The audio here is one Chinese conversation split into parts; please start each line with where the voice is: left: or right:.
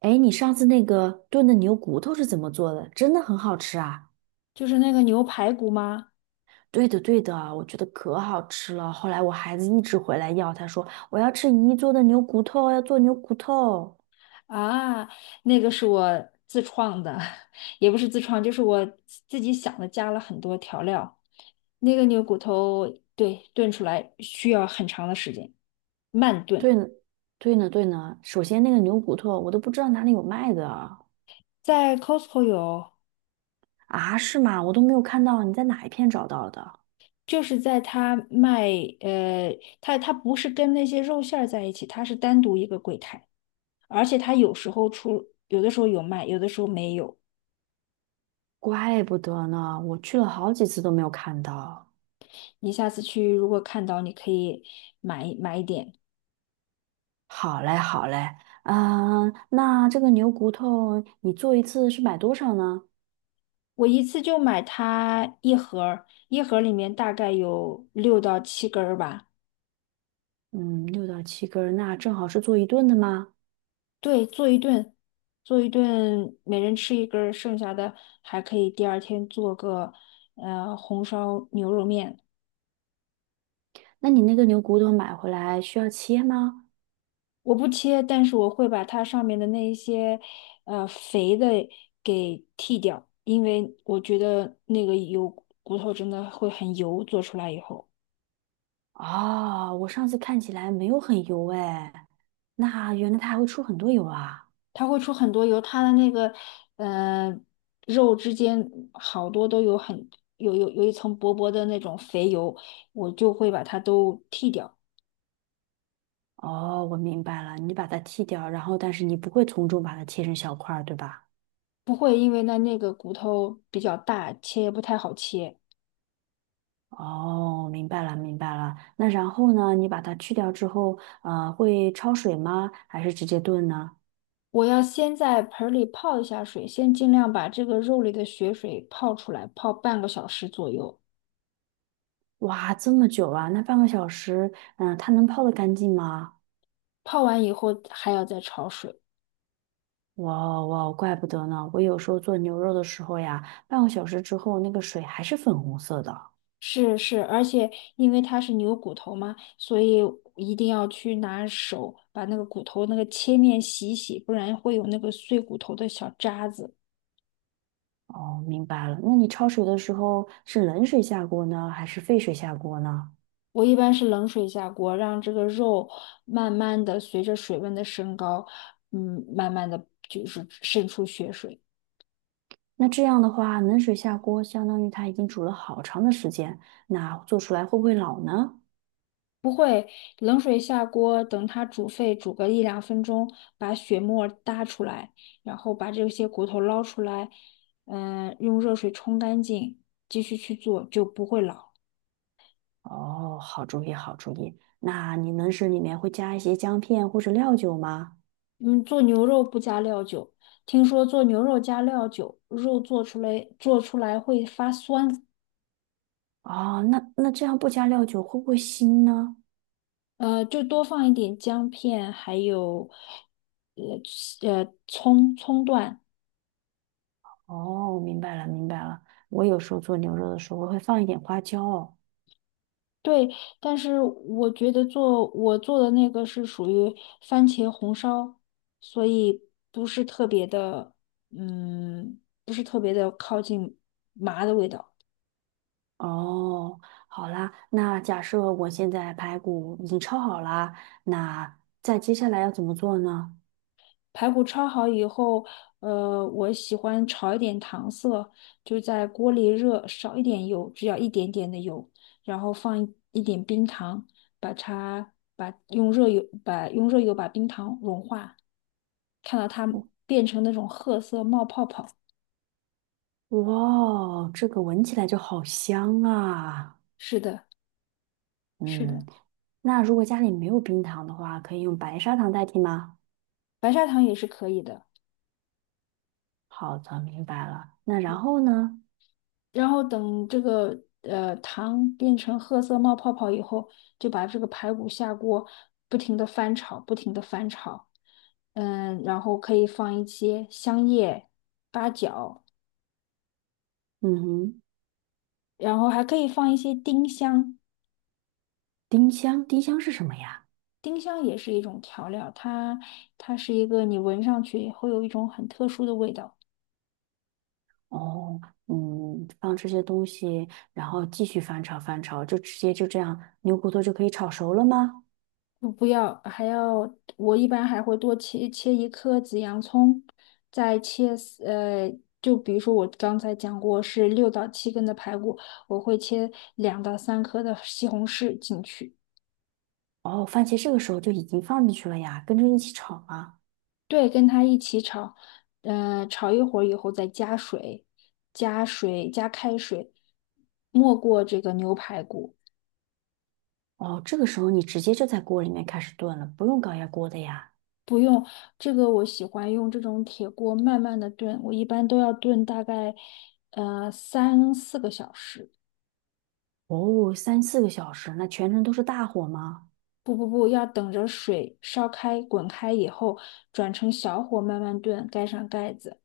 right: 哎，你上次那个炖的牛骨头是怎么做的？真的很好吃啊！
left: 就是那个牛排骨吗？
right: 对的，对的，我觉得可好吃了。后来我孩子一直回来要，他说我要吃姨做的牛骨头，要做牛骨头。
left: 啊，那个是我自创的，也不是自创，就是我自己想的，加了很多调料。那个牛骨头，对，炖出来需要很长的时间，慢炖。
right: 对呢，对呢，对呢。首先那个牛骨头我都不知道哪里有卖的
left: 在 Costco 有，
right: 啊，是吗？我都没有看到，你在哪一片找到的？
left: 就是在他卖，呃，他不是跟那些肉馅儿在一起，他是单独一个柜台，而且他有时候出，有的时候有卖，有的时候没有。
right: 怪不得呢，我去了好几次都没有看到。
left: 你下次去如果看到，你可以买一点。
right: 好嘞，好嘞，嗯、那这个牛骨头你做一次是买多少呢？
left: 我一次就买它一盒儿，一盒儿里面大概有6到7根儿吧。
right: 嗯，6到7根儿，那正好是做一顿的吗？
left: 对，做一顿，做一顿，每人吃一根儿，剩下的还可以第二天做个红烧牛肉面。
right: 那你那个牛骨头买回来需要切吗？
left: 我不切，但是我会把它上面的那一些肥的给剔掉，因为我觉得那个油骨头真的会很油，做出来以后。
right: 哦，我上次看起来没有很油哎，那原来它还会出很多油啊。
left: 它会出很多油，它的那个嗯，肉之间好多都有很有有有一层薄薄的那种肥油，我就会把它都剔掉，
right: 哦，我明白了，你把它剔掉，然后但是你不会从中把它切成小块儿，对吧？
left: 不会因为那个骨头比较大，切也不太好切。
right: 哦，明白了，明白了。那然后呢？你把它去掉之后，会焯水吗？还是直接炖呢？
left: 我要先在盆儿里泡一下水，先尽量把这个肉里的血水泡出来，泡半个小时左右。
right: 哇，这么久啊，那半个小时，嗯、它能泡得干净吗？
left: 泡完以后还要再焯水。
right: 哇哦哇哦，怪不得呢！我有时候做牛肉的时候呀，半个小时之后那个水还是粉红色的。
left: 是是，而且因为它是牛骨头嘛，所以一定要去拿手把那个骨头那个切面洗一洗，不然会有那个碎骨头的小渣子。
right: 哦，明白了。那你焯水的时候是冷水下锅呢，还是沸水下锅呢？
left: 我一般是冷水下锅，让这个肉慢慢的随着水温的升高，慢慢的就是渗出血水。
right: 那这样的话，冷水下锅相当于它已经煮了好长的时间，那做出来会不会老呢？
left: 冷水下锅，等它煮沸，煮个1到2分钟，把血沫搭出来，然后把这些骨头捞出来，用热水冲干净，继续去做就不会老。
right: 哦，好主意，好主意。那你冷水里面会加一些姜片或者料酒吗？
left: 嗯，做牛肉不加料酒，听说做牛肉加料酒，肉做出来会发酸，
right: 哦，那这样不加料酒会不会腥呢？
left: 就多放一点姜片，还有呃葱段。
right: 哦，明白了，明白了。我有时候做牛肉的时候，我会放一点花椒哦。
left: 对，但是我觉得我做的那个是属于番茄红烧，所以不是特别的，不是特别的靠近麻的味道。
right: 哦好啦，那假设我现在排骨已经焯好啦，那再接下来要怎么做呢？
left: 排骨焯好以后，我喜欢炒一点糖色，就在锅里热，少一点油，只要一点点的油，然后放一点冰糖，把它把用热油把用热油把冰糖融化，看到它变成那种褐色冒泡泡。
right: 哇，这个闻起来就好香啊！
left: 是的，是
right: 嗯，
left: 的，
right: 那如果家里没有冰糖的话，可以用白砂糖代替吗？
left: 白砂糖也是可以的。
right: 好的，明白了。那然后呢？
left: 然后等这个糖变成褐色冒泡泡以后，就把这个排骨下锅，不停的翻炒，不停的翻炒。然后可以放一些香叶、八角，
right: 嗯哼，
left: 然后还可以放一些丁香。
right: 丁香，丁香是什么呀？
left: 丁香也是一种调料，它是一个你闻上去会有一种很特殊的味道。
right: 哦，嗯，放这些东西，然后继续翻炒翻炒，就直接就这样，牛骨头就可以炒熟了吗？
left: 不要，我一般还会多切一颗紫洋葱，再切丝就比如说我刚才讲过是六到七根的排骨，我会切2到3颗的西红柿进去，
right: 哦，番茄这个时候就已经放进去了呀，跟着一起炒啊。
left: 对，跟它一起炒，炒一会儿以后再加水，加水加开水，没过这个牛排骨。
right: 哦，这个时候你直接就在锅里面开始炖了，不用高压锅的呀。
left: 不用，这个我喜欢用这种铁锅慢慢的炖，我一般都要炖大概，3到4个小时。
right: 哦，三四个小时，那全程都是大火吗？
left: 不不不，要等着水烧开、滚开以后，转成小火慢慢炖，盖上盖子。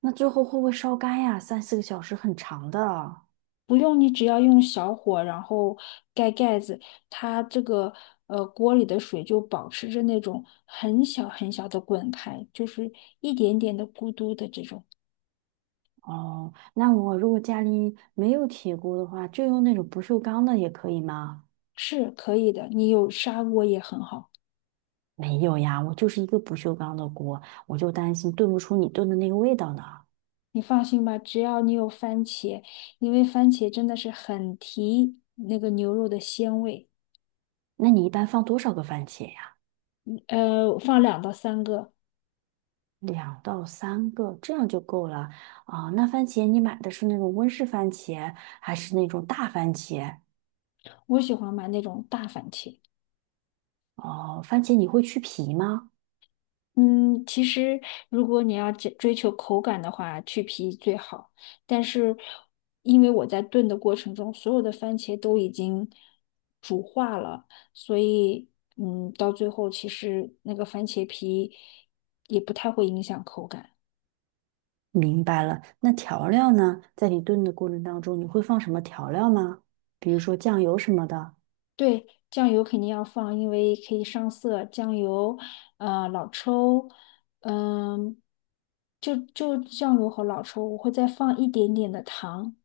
right: 那最后会不会烧干呀？三四个小时很长的啊。
left: 不用你只要用小火，然后盖盖子，它这个锅里的水就保持着那种很小很小的滚开，就是一点点的咕嘟的这种，
right: 哦，那我如果家里没有铁锅的话，就用那种不锈钢的也可以吗？
left: 是可以的。你有砂锅也很好，
right: 没有呀，我就是一个不锈钢的锅，我就担心炖不出你炖的那个味道呢。
left: 你放心吧，只要你有番茄，因为番茄真的是很提那个牛肉的鲜味，
right: 那你一般放多少个番茄呀？
left: 放2到3个。
right: 2到3个，这样就够了啊。那番茄你买的是那种温室番茄，还是那种大番茄？
left: 我喜欢买那种大番茄。
right: 哦，番茄你会去皮吗？
left: 嗯，其实如果你要追求口感的话，去皮最好。但是因为我在炖的过程中，所有的番茄都已经煮化了，所以到最后其实那个番茄皮也不太会影响口感。
right: 明白了。那调料呢？在你炖的过程当中，你会放什么调料吗？比如说酱油什么的。
left: 对，酱油肯定要放，因为可以上色。酱油，老抽，嗯，就酱油和老抽，我会再放一点点的糖。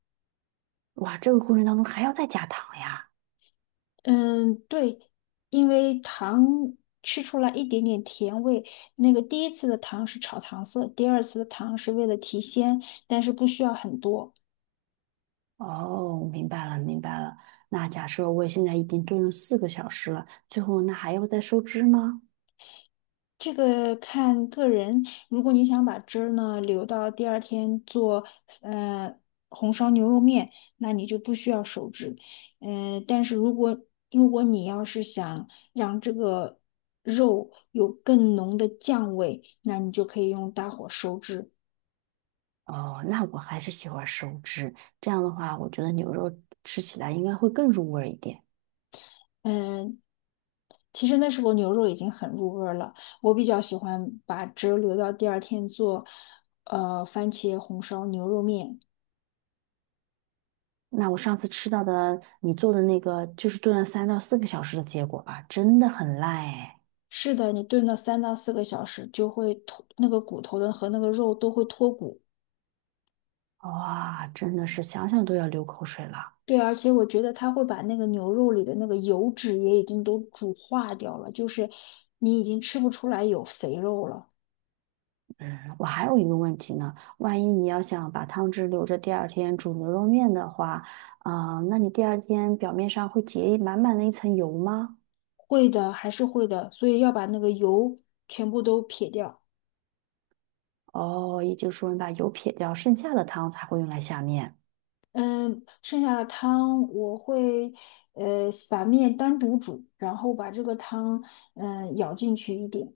right: 哇，这个过程当中还要再加糖呀。
left: 嗯，对，因为糖吃出来一点点甜味。那个第一次的糖是炒糖色，第二次的糖是为了提鲜，但是不需要很多。
right: 哦，明白了，明白了。那假设我现在已经炖了四个小时了，最后那还要再收汁吗？
left: 这个看个人，如果你想把汁儿呢留到第二天做呃红烧牛肉面，那你就不需要手汁。但是如果你要是想让这个肉有更浓的酱味，那你就可以用大火收汁。
right: 哦，那我还是喜欢收汁，这样的话，我觉得牛肉吃起来应该会更入味儿一点。
left: 嗯、其实那时候牛肉已经很入味儿了，我比较喜欢把汁儿留到第二天做番茄红烧牛肉面。
right: 那我上次吃到的你做的那个，就是炖了3到4个小时的结果啊，真的很烂哎！
left: 是的，你炖到3到4个小时，就会脱那个骨头的和那个肉都会脱骨。
right: 哇，真的是想想都要流口水了。
left: 对，而且我觉得它会把那个牛肉里的那个油脂也已经都煮化掉了，就是你已经吃不出来有肥肉了。
right: 嗯，我还有一个问题呢，万一你要想把汤汁留着第二天煮牛肉面的话，啊、那你第二天表面上会结满满的一层油吗？
left: 会的，还是会的，所以要把那个油全部都撇掉。
right: 哦，也就是说你把油撇掉，剩下的汤才会用来下面。
left: 嗯，剩下的汤我会把面单独煮，然后把这个汤舀进去一点，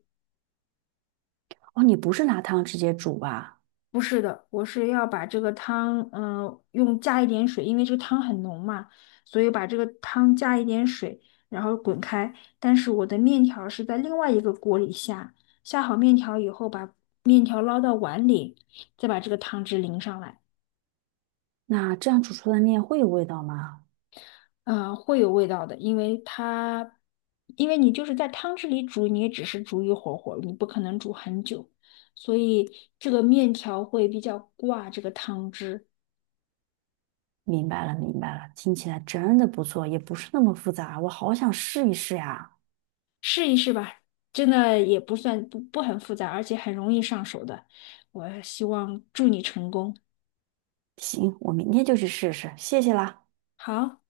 right: 哦，你不是拿汤直接煮吧？
left: 不是的，我是要把这个汤，加一点水，因为这个汤很浓嘛，所以把这个汤加一点水，然后滚开。但是我的面条是在另外一个锅里下，下好面条以后，把面条捞到碗里，再把这个汤汁淋上来，
right: 那这样煮出来的面会有味道吗？
left: 会有味道的，因为你就是在汤汁里煮，你也只是煮一会儿，你不可能煮很久，所以这个面条会比较挂这个汤汁。
right: 明白了，明白了，听起来真的不错，也不是那么复杂，我好想试一试呀。
left: 试一试吧，真的也不算不不很复杂，而且很容易上手的。我希望祝你成功。
right: 行，我明天就去试试，谢谢啦。
left: 好。